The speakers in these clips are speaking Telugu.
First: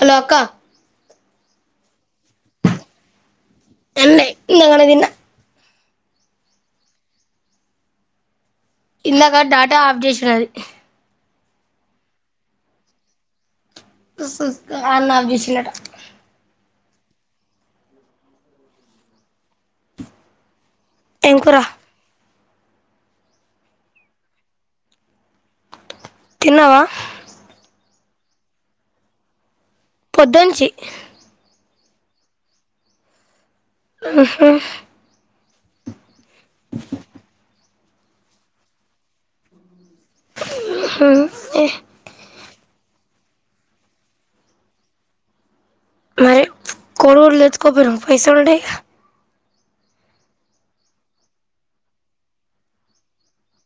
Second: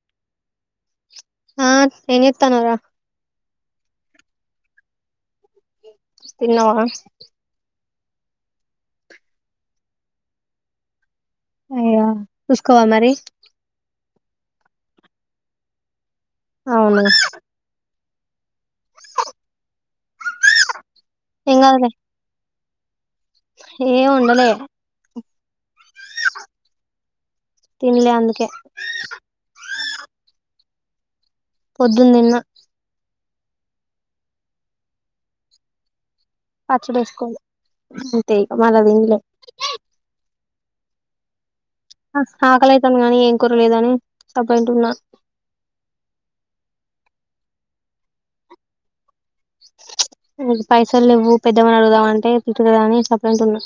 హలో అక్క ఆ ఏం చేత్తన్నావ్ రా తిన్నా ఇందాకనే తిన్నా తిన్నావా ఇందాక డాటా అప్ చేసున్నది అయ్యో చూసుకోవా మరి చూస్కో అన్న అప్ చేసిండట అవునా ఏం కాదులే ఏ ఉండలే తిన్నావా తిన్లే అందుకే పొద్దునించి పొద్దున్ తిన్న ఆహా పచ్చడి వేసుకో అంతే మన తిన్లే ఉహు ఏ ఆకలయితాంది గానీ ఏం కుర లేదని సప్పు అంటు ఉన్నా మరి కోడిగుడ్లు తెచ్చుకోకపోయినా పైసలు ఉంటాయిగా కు పైసలు లేవు పెద్దమ్మ అడుగుదామంటే తిడ్తది అని సపరేంట్ ఉన్నా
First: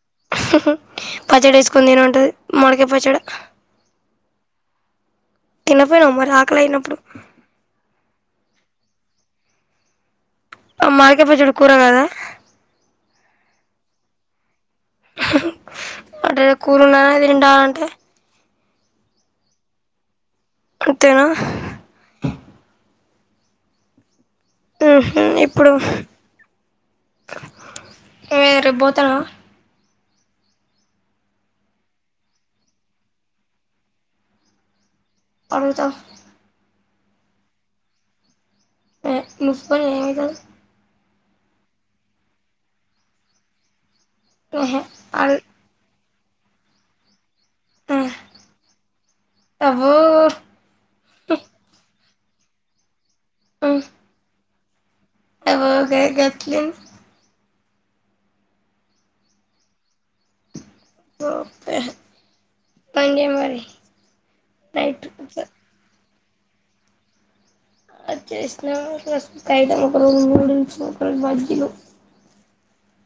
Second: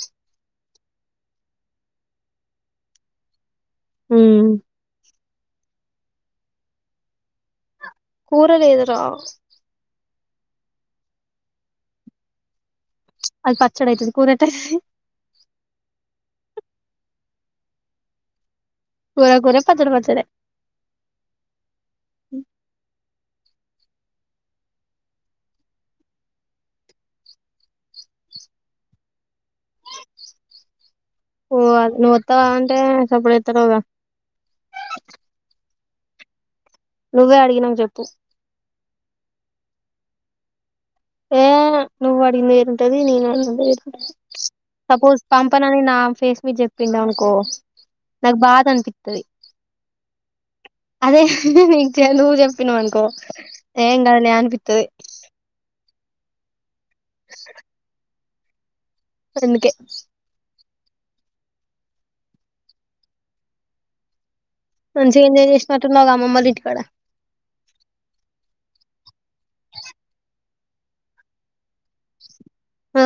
పచ్చడి వేసుకుని తిను అంటది మాడికాయ పచ్చడి ఉ తినకపోయినావ మరి ఆకలి అయినప్పుడు కూర లేదు రా మాడికాయ పచ్చడి కూర కదా పచ్చడి అయితది కూర ఎట్ట అయిత కూరలోనే తినిండాల అంటే కూర కూర పచ్చడి పచ్చడే అంతేనా ఆహా ఇప్పుడు ఏ రేపు పోతనావా పోవాలి నువ్వుస్తా అంటే సప్పుడు జెస్తలేవుగా వెళ్తే నువ్వే అడిగినవ్ చెప్పు ఏ ముసుకుని ఏం అయితది ఏ నువ్వు ఇంటది నేను అడిగిన ఆహా, సపోజ్ అడు- పంపనని నా ఫేస్ మీద చెప్పిండ అనుకో ఆ, నాక్ బాద్ అనిపిత్తది అదే అబ్బో ఇగ నువ్వు చెప్పినవ్ అనుకో ఏం కాద్లే అనిపిత్తది ఎట్లి అందుకే ఓకే పండి మరి నైట్ మంచిగనే ఎంజాయ్ చేసినట్టువ్ గ అమ్మమ్మ ఓళ్ళ ఇంటి కాడ ఆ చేసిన ఫస్ట్ రోజు టైడ్ అయిపోయిన, నూడిల్స్, బజ్జీలు [unintelligible] ఆ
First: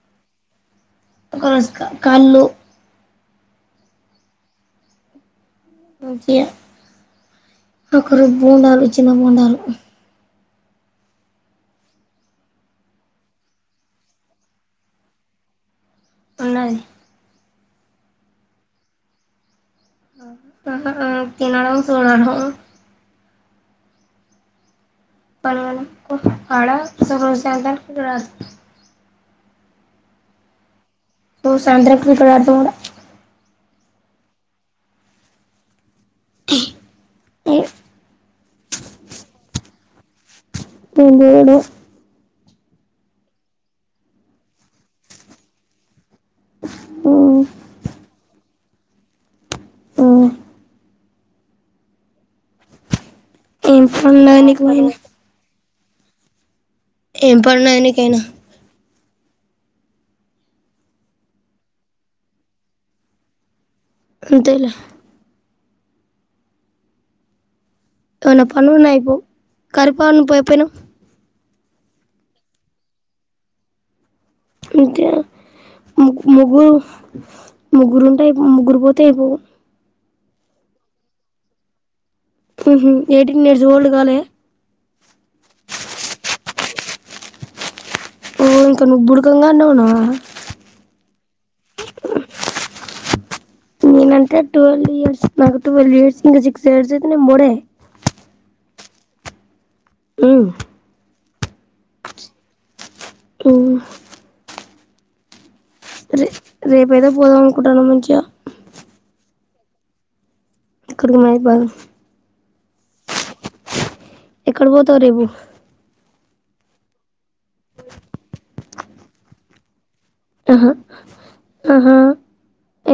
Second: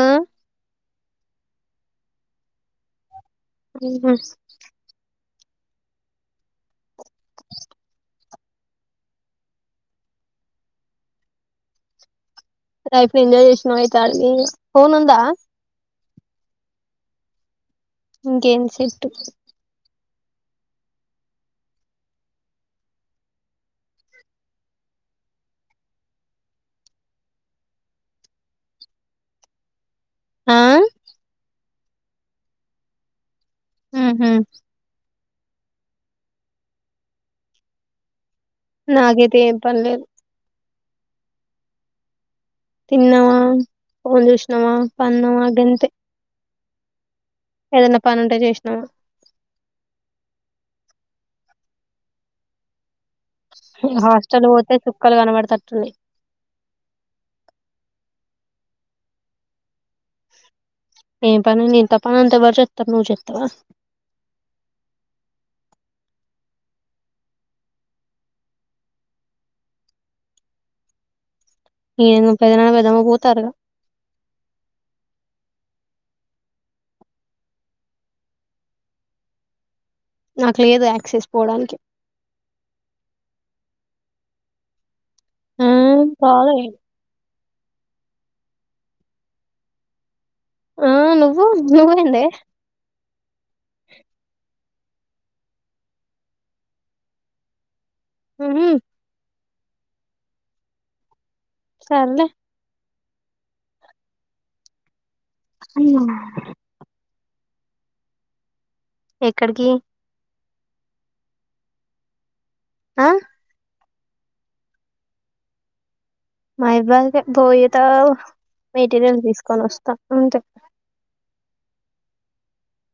ఒకరోజు క కళ్ళు ప్రీ వెడ్స్ మంచిగ ఒక రోజు బోండాలు చిన్న బోండాలు లైఫ్ లో ఎంజాయ్ చేసిన అయితే అడికి పోయిన ఫోన్ ఉందా ఉన్నాయి ఇంకేం చెట్టు దొండకాయ తినడం చూడడానికి పోయి [unintelligible] కడగడం కొట్టు కాడ సుగర్ ఛాయ్ తట్టుకుంటూ ఊమ్మ్ నువ్ సాయంత్రం క్రికెట్ ఆడతవాడ [inaudible] ఉహూ నాకైతే ఏం పన్లేదు [unintelligible] నేను జేయలే తిన్నవా, ఫోన్ చూషినమా పన్నమా గంతే ఏదన పని ఉంటె చేషినవ ఏం పనున్నది హాస్టల్ నీకు పోతే చుక్కలు కనబడతట్టు ఉన్నయి ఏం పని ఉన్నది నీకైన ఏం పని ఇంత పని అంటె ఎవరు చెత్తరు నువ్వు చెత్తవ అంతేలె ఇయాల పనున్న ఐపోవ్ కరిపొన్న పోయి పోయినవ్ ఉమ్ మీ పెద్దనాన్న పెదమ్మ పోతారుగ అంతే ము ముగ్గురు ముగ్గురుంటె అయిపోవ్ ముగ్గురు పోతే అయిపోవు నాకు లేదు యాక్సెస్ పోవడానికి ఉహు ఎయిటీన్ ఇయర్స్ ఓల్డ్ కాలే కాలే ఓ ఇంకా నువ్ బుడుకంగ గానే ఉన్నావ ఆ నువ్వు నువ్వేందే నేను అంటే ట్వెల్వ్ ఇయర్స్ నాకు ట్వల్వ్ ఇయర్స్ ఇం సిక్స్ ఇయర్స్ యితే నేను మొడే ఊమ్ ఊమ్ సర్లే ఊమ్ ఉమ్మ్ రేపు ఏదో పోదం అనుకుంటానమ్ మంచిగ ఎక్కడికీ కడుకు నై బాదం ఆ ఎక్కడ పోతావ్ రేపు మైబాకే బోయతో మెటీరియల్ తీసుకొని వస్తా అంతే ఆహా ఆహా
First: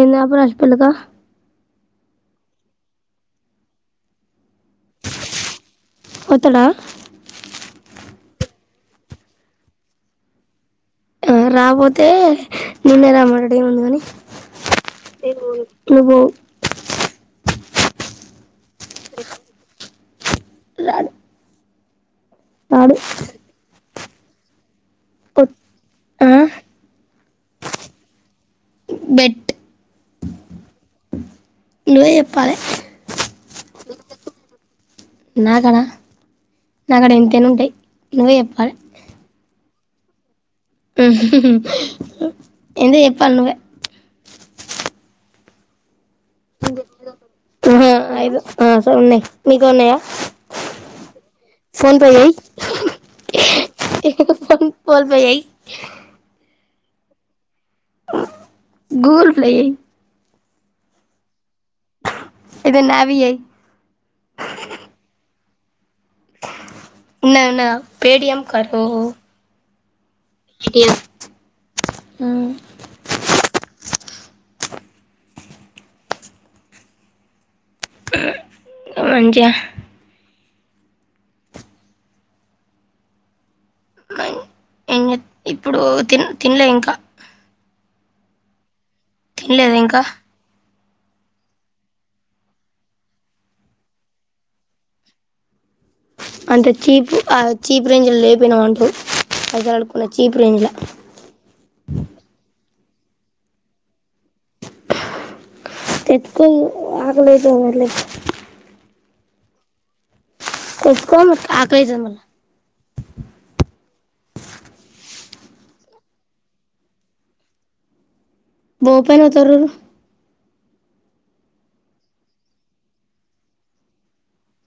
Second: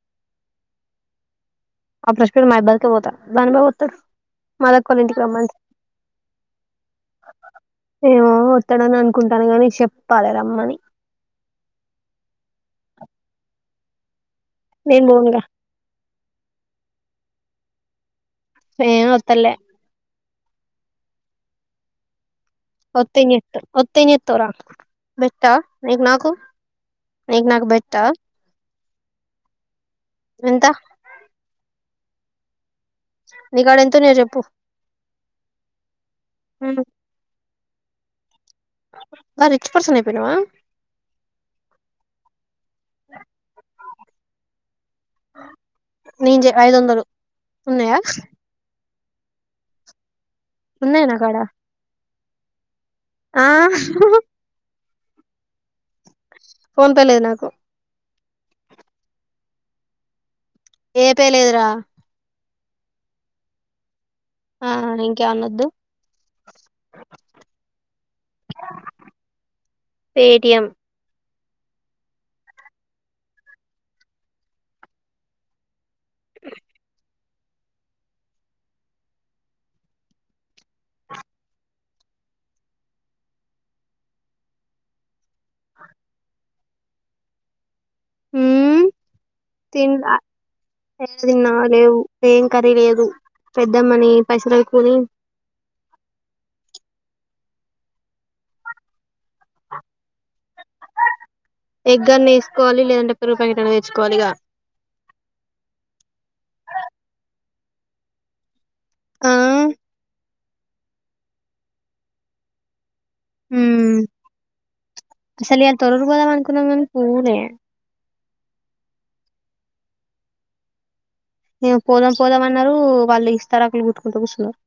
ఎంద ప్రశపులకా ఆ ప్రశకుడికే మా యబ్బ పోత దని బాబత్త మదక్క కోళ్ల ఇంటికి రమ్మంట వత్తడా ఏమో వస్తాడని అనుకుంటాను గాని చెప్పాలి రమ్మని ఆ రాపోతే నిన్నే రామడాడు ఏముంది కాని నేను పోనుగా నువ్ పోవు నేన్ వత్తలే రాద్ వత్తయ్ ఎం జెత్తవ్ వత్తే ఎం జెత్తవు రా బెట్టా నీకు ఆ నాకు నీకు నాకు బెట్టా బెట్ ఎంత నువ్వే చెప్పాలే నీ కాడ ఎంతున్నాయో చెప్పు నా కడ నాకడ ఎంతైన ఉంటాయి నువ్వే చెప్పు బా రిచ్ పర్సనయిపోయినవా ఎంతో చెప్పాల నువ్వే నేను ఐదు వందలు ఉన్నాయా ఉన్నాయ్ నీతో ఉన్నాయా ఉన్నాయ్ నా కాడ ఫోన్ పే చేయి ఫోన్ పే చెయ్ ఫోన్ పే లేదు నాకు గూగుల్ ప్లే చెయ్ ఏ పే లేదురా ఇది న్యావీ వై ఆ ఇంకే అన్నద్దు నానా పే టీఎం కరో పేటిఎం ఉం మంచిగ ఇప్పుడు తిన్ తిన్లే ఇంకా ఊ తినలేదా ఇంకా ఎం దిన్నా లేవు ఏం కర్రీ లేదు పెద్దమ్మని పెసర్లు కూని అంటే చీప్ ఆ చీప్ రేంజ్ లో లేపోయినా అంటూ పజలుడుకున్న చీప్ రేంజ్ లో కోవాలి లేదంటే పెరుగు పాకెట్ అయినా తెచ్చుకోవాలిగా తెచ్చుకో ఆకలైతుంది మల్లి ఆ పెట్టుకొము ఆకలైతుంది మల్లా ఉ అసలు అ తొరురు పోదాం అనుకున్నాం కాని పోలే బో పొయిన తొర్రూరు ఏ పోదాం పోదాం అన్నారు వాళ్ళు ఇస్తారాకులు గుట్టుకుంటూ కూర్చున్నారు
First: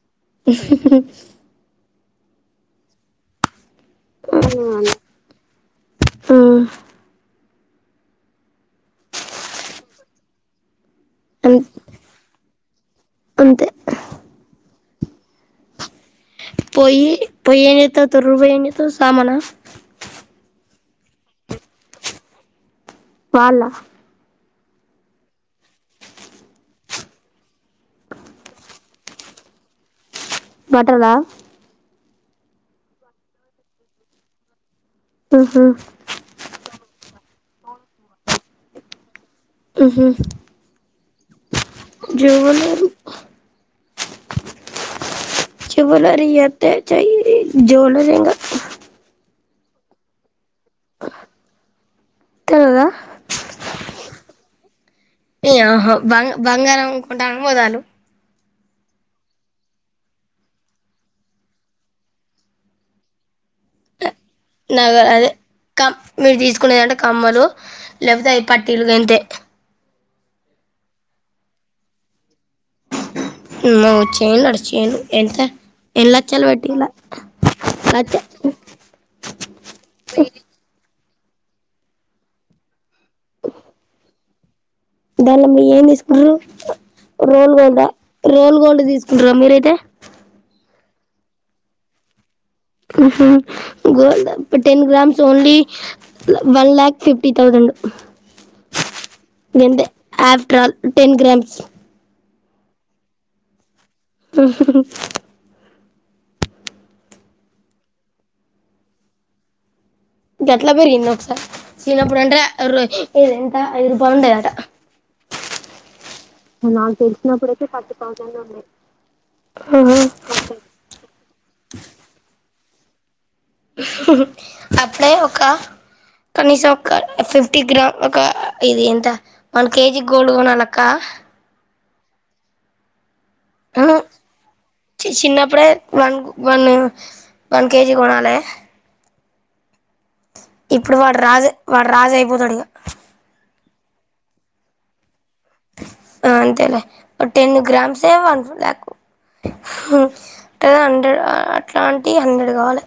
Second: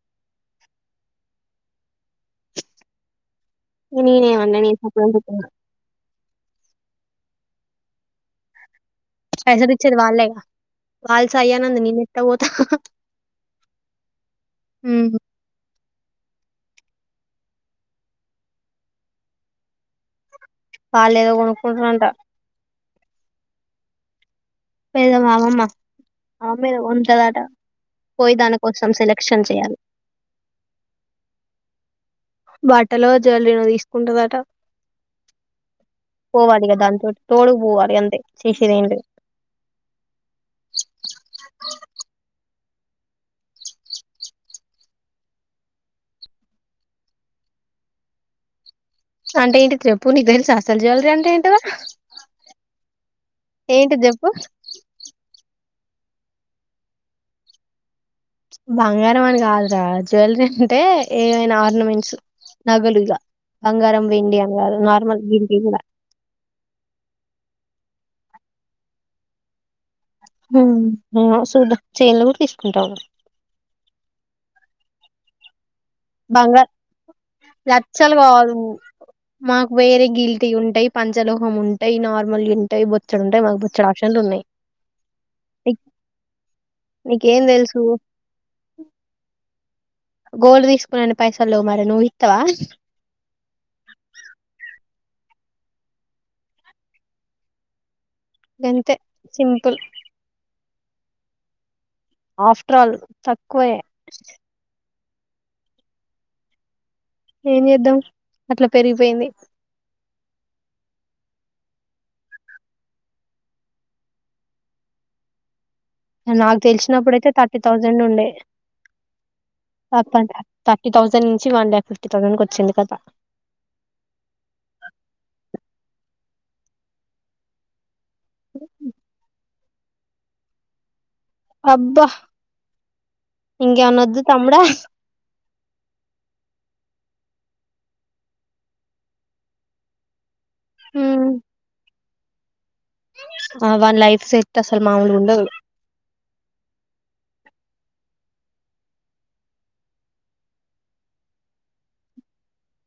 ఇంగ నేనేమన్నా నిను చెప్పనని చెప్పిన పైసలిచ్చేది వాళ్లేగా వాల్ సై అనంది నేన్ ఎట్ల పోత అంతే ఉ పోయి ఎం చెత్తావ్ తొర్రూరు పోయి ఎం చెత్తావ్ సామానా వాళ్ళేదో కొనుక్కుంటురంట వాళ్ళ పెద మా అమ్మమ్మ అమ్మమ్మ ఏదో కొంటదంట పోయి దాని కోసం సెలెక్షన్ చేయాలి బట్టలా బట్టలో జుల్రీ నో తీసుకుంటదట ఉహు రెప్ తోడుకు పోవాలి అంతే చేసేది ఎం లేదు ఉహు జ్యువలరీ జ్యువలరీ చెత్తే చేయి జ్యువలరింగా అంటే ఏంటిది చెప్పు నిక్ తెల్సా అసలు జువెలరీ అంటే ఏంటిదో తెలియదా ఏ జెప్పు ఆహో బ బంగారం కొంటనని పోతాలు బంగారం అని కాదురా జ్యువెలరీ అంటే ఏమనా ఆర్నమెంట్స్ నగలుగా నాగ అదే గివి కూడా క మీరు తీసుకునేదంటే కమ్మలు లేకపోతే అయ్ పట్టీలు గంతే ఎమో సుధ్ధం చైన్లు కూడ తీస్ ఇమ్మ చైన్ అంట చైను ఎంత ఎన్ని లచ్చలు బంగార్ పెట్టిందో లచ్చలు కాదు మాకు వేరే గీల్టీ ఉంటాయి పంచలోహం ఉంటాయి నార్మల్ ఉంటాయి బొచ్చడు ఉంటాయి మాకు బొచ్చడు ఆప్షన్లు ఉన్నాయి దాన్లో మీరు నీకు ఎం ఎస్కుర్రు నీకేం రోల్ తెలుసు గోల్డ్ రోల్ గోల్డ్ తీసుకుంటారా మీరైతే గోల్డ్ తీసుకునే అన్ని పైసలు లెవ్ మరి నువ్ ఈ ఉహు gold ten grams only one lakh fifty thousand గంతే సింపుల్ గంతే after all ten grams after all తక్కువే ఏం చేద్దాం అట్లా పెరిగిపోయింది గట్ల పెరిగిన్న ఒకసారి చిన్నప్పుడు అంటే రోయ్ ఎంత ఐదు రూపాయలుండెదంట నాకు తెలిసినప్పుడుయితే థర్టీ థౌజండ్ ఉండే ఆహా థర్టీ థౌసండ్ నుంచి వన్ ల్యాక్ ఫిఫ్టీ థౌజండ్కి వచ్చింది కథ అప్పుడే ఒక కనీసం ఒక ఫిఫ్టీ గ్రామ్ ఒక ఇది ఎంత వన్ కేజీ గోల్డ్ కోనాలక్క అబ్బా ఇంకేమనొద్దు తమ్ముడా చిన్నప్పుడే వన్ వన్ వన్ కేజీ కోనాలే ఇప్పుడు వాడు రాజు వాడు రాజు అయిపోతాడు ఇక ఆ వన్ లైఫ్ సెట్ అసలు మామూలుగా ఉండదు ఆ అంతేలే టెన్ గ్రామ్స్ ఏమో వన్ లాక్ అ హండ్రెడ్ అట్లాంటి హండ్రెడ్ కావాలి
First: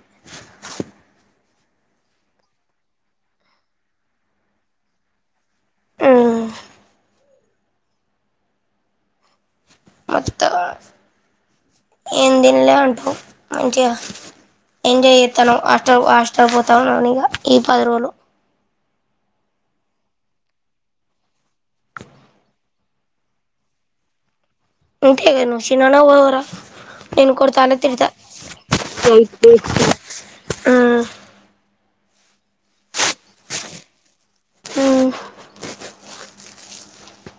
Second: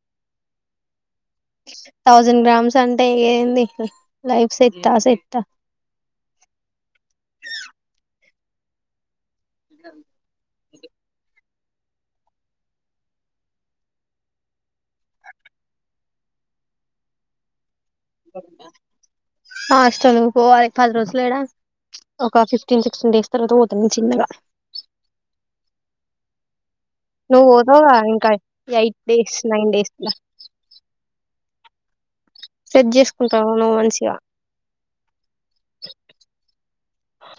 థౌజండ్ గ్రామ్స్ అంటే ఏంది లైఫ్ సెట్ సెత్త ఆ మత్త ఏం తిన్లే అంటూ మంచిగా ఎంజాయ్ చేస్తాను హాస్టల్ హాస్టల్ పోతాను నవనిగా ఈ పది రోజులు హాస్టల్ పోవాలి పది రోజులు ఎడా ఒక ఫిఫ్టీన్ సిక్స్టీన్ డేస్ తర్వాత పోతుంది చిన్నగా ఉంతే నువ్ చిన్ననే పోవుర నేను నువ్వు కొడుతనే పోతావుగా తిత ఇంకా ఎయిట్ డేస్ నైన్ డేస్ లా ఆ సెట్ చేసుకుంటావు ను్వు మంచిగా ఉ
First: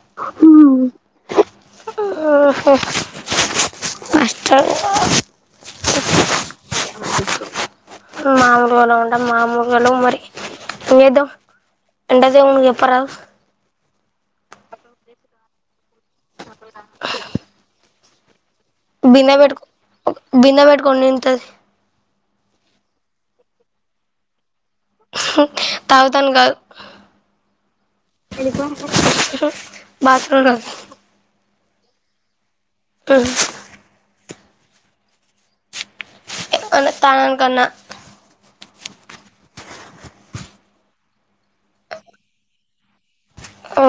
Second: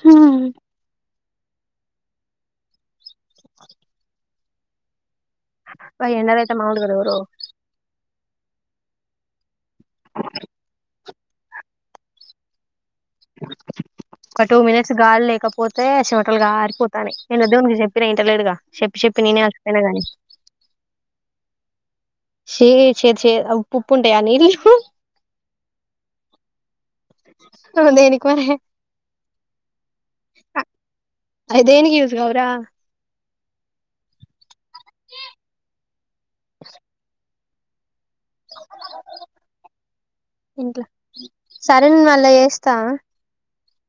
ఆహ అష్ట అబ్బ ఎండలైతే మాములుగా లేవురో మామలుగాలు ఉండ మామూలుగాలు మరి ఏం చేద్దాం ఎంట జ ఉను చెప్పరాదు ఒక టూ మినిట్స్ గాలి లేకపోతే చేమటలు గారిపోతాను నేను వద్దే చె ఇంతలేరుగ చెప్పి చెప్పి బిందె నేనే అలసి పెట్టుకో పోయిన గాని బిందె పెట్టుకొని నింతది చి సే సే ఉప్పు ఉప్పు ఉంటాయా నీళ్ళు తగుతాన్ కద్ దేనికి మరి ఎ బత్ర అయి దేనీ కి యూస్ కావుర ప అ తానను కన్నా సరే నేన్ మళ్ళా చేస్తా ఉ